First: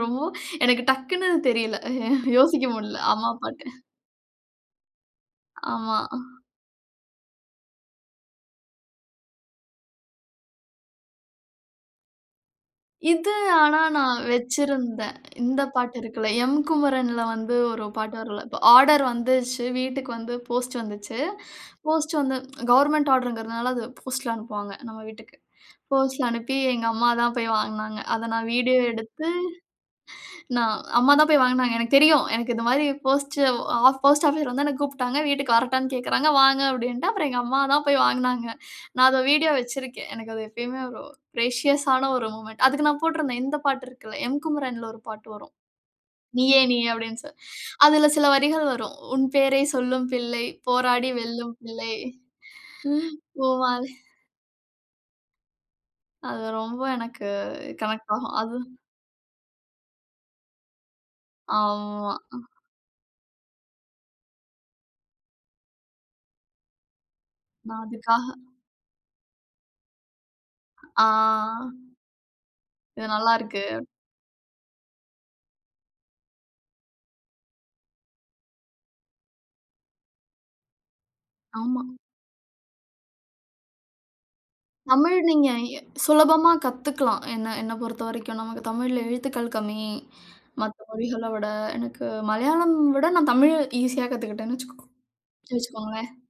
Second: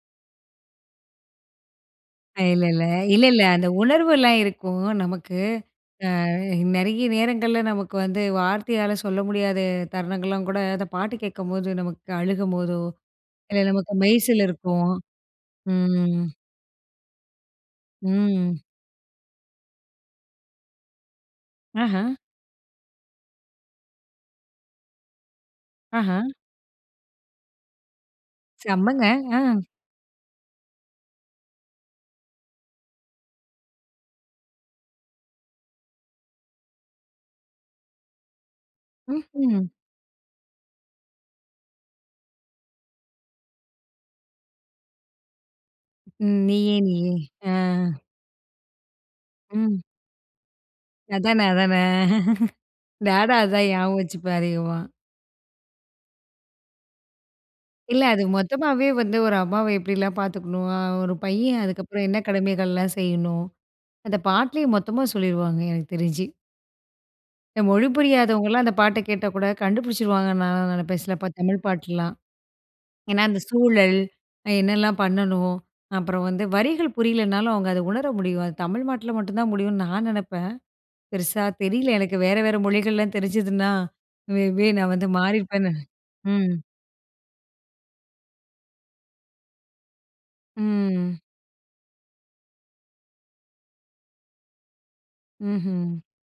ரொம் எனக்கு டக்குனு தெரியல. அ யோசிக்க இல்லல்ல. முடியல. அம்மா இல்லல்ல அந்த அப்பாட்ட. உணர்வெல்லாம் இருக்கும் நமக்கு. ஆமா. அ நிறைய நேரங்கள்ல நமக்கு வந்து வார்த்தையால சொல்ல முடியாத தருணங்கள்லாம் கூட, அந்த பாட்டு கேட்கும்போது நமக்கு அழுகும்போதோ! இது இல்ல ஆனா நமக்கு நான் மெய்சிலிர்க்கும். வச்சிருந்தேன். இந்த பாட்டு ம். இருக்கள்ல. எம் குமரன் ல வந்து ஒரு பாட்டு வரும்ல. இப்ப ம். ஆர்டர் வந்துருச்சு. வீட்டுக்கு வந்து போஸ்ட் வந்துச்சு. ஆஹா! போஸ்ட் வந்த கவர்ன்மென்ட் ஆர்டர்ங்கிறதுனால அது போஸ்ட்ல அனுப்புவாங்க. நம்ம வீட்டுக்கு ஆஹா! போஸ்ட்ல அனுப்பி எங்க அம்மா தான் போய் வாங்குனாங்க. அத நான் வீடியோ செம்மங்க. எடுத்து ஆ. நான் அம்மா தான் போய் வாங்குனாங்க. எனக்குத் தெரியும். எனக்கு இந்தமாரி போஸ்ட் போஸ்ட் ஆபீஸ்ல வந்து என்ன கூப்டாங்க. வீட்டுக்கு வரட்டான்னு கேக்குறாங்க. வாங்க அப்டின்னே. அப்புறம் எங்க அம்மா தான் போய் வாங்குனாங்க. நான் அத வீடியோ ம்ஹ்ம். வச்சிருக்கேன். எனக்கு அது எப்பயுமே ஒரு ப்ரேஷியஸ் ஆன ஒரு மொமென்ட் அதுக்கு நான் போட்டிருந்தேன் இந்த பாட்டு இருக்குல்ல, எம் குமரன் ல ஒரு பாட்டு வரும். ம். நீயே! நீயே! நீயே! நீயே! அப்பிடின்னு சொல்லி, ஆ. அதில சில வரிகள் வரும். உன் பேரைச் ம். சொல்லும் பிள்ளை, போராடி அதானே! வெல்லும் அதானே! பிள்ளை ம் நானும் அதான் ஞாபகம் [unintelligible] வச்சுப்பேன் அதிகமா அது ரொம்ப எனக்கு இல்ல. கனெக்ட் அது ஆகும். அது மொத்தமாவே வந்து ஒரு அம்மாவ எப்பிடிலாம் பார்த்துக்கணும்? ஒரு பையன் அதுக்கப்புறம் ஆமா. என்ன கடமைகள்லாம் செய்யணும்? அந்த பாட்டுலே மொத்தமா சொல்லிருவாங்க எனக்கு தெரிஞ்சு. இந்த நான் மொழி அதுக்காக புரியாதவங்கலாம் அந்த பாட்ட கேட்டா கூட கண்டுபிடிச்சுடுவாங்க நான்லாம் நினைப்பேன். ஆ. சிலப்ப தமிழ் பாட்டுலாம். இது ஏன்னா அந்த நல்லாருக்கு. சூழல். என்னலாம் பண்ணணும்? அப்புறம் வந்து வரிகள் புரியலனாலும், அவுங்க அத உணர முடியும். அது தமிழ்நாட்டுல மட்டும் தான் முடியும்னு நான் நினைப்பேன். பெருசா ஆமா. தெரியல எனக்கு. வேற வேற மொழிகள்லாம் தெரிஞ்சிதுன்னா, மே பி நான் வந்து தமிழ் நீங்க மாறியிருப்பேன்னு எ நினை சுலபமா ம். கத்தக்கலாம். என்ன, என்னப் பொறுத்தவரைக்கும் நமக்கு தமிழ்ல எழுத்துக்கள் கம்மி. மத்த ம். மொழிகள விட. எனக்கு மலையாளம் விட நான் தமிழ் ஈசியா கத்துக்கிட்டேன்னு வச்சிக்கோங்க ம்ஹ்ம். வச்சிக்கோங்களேன்.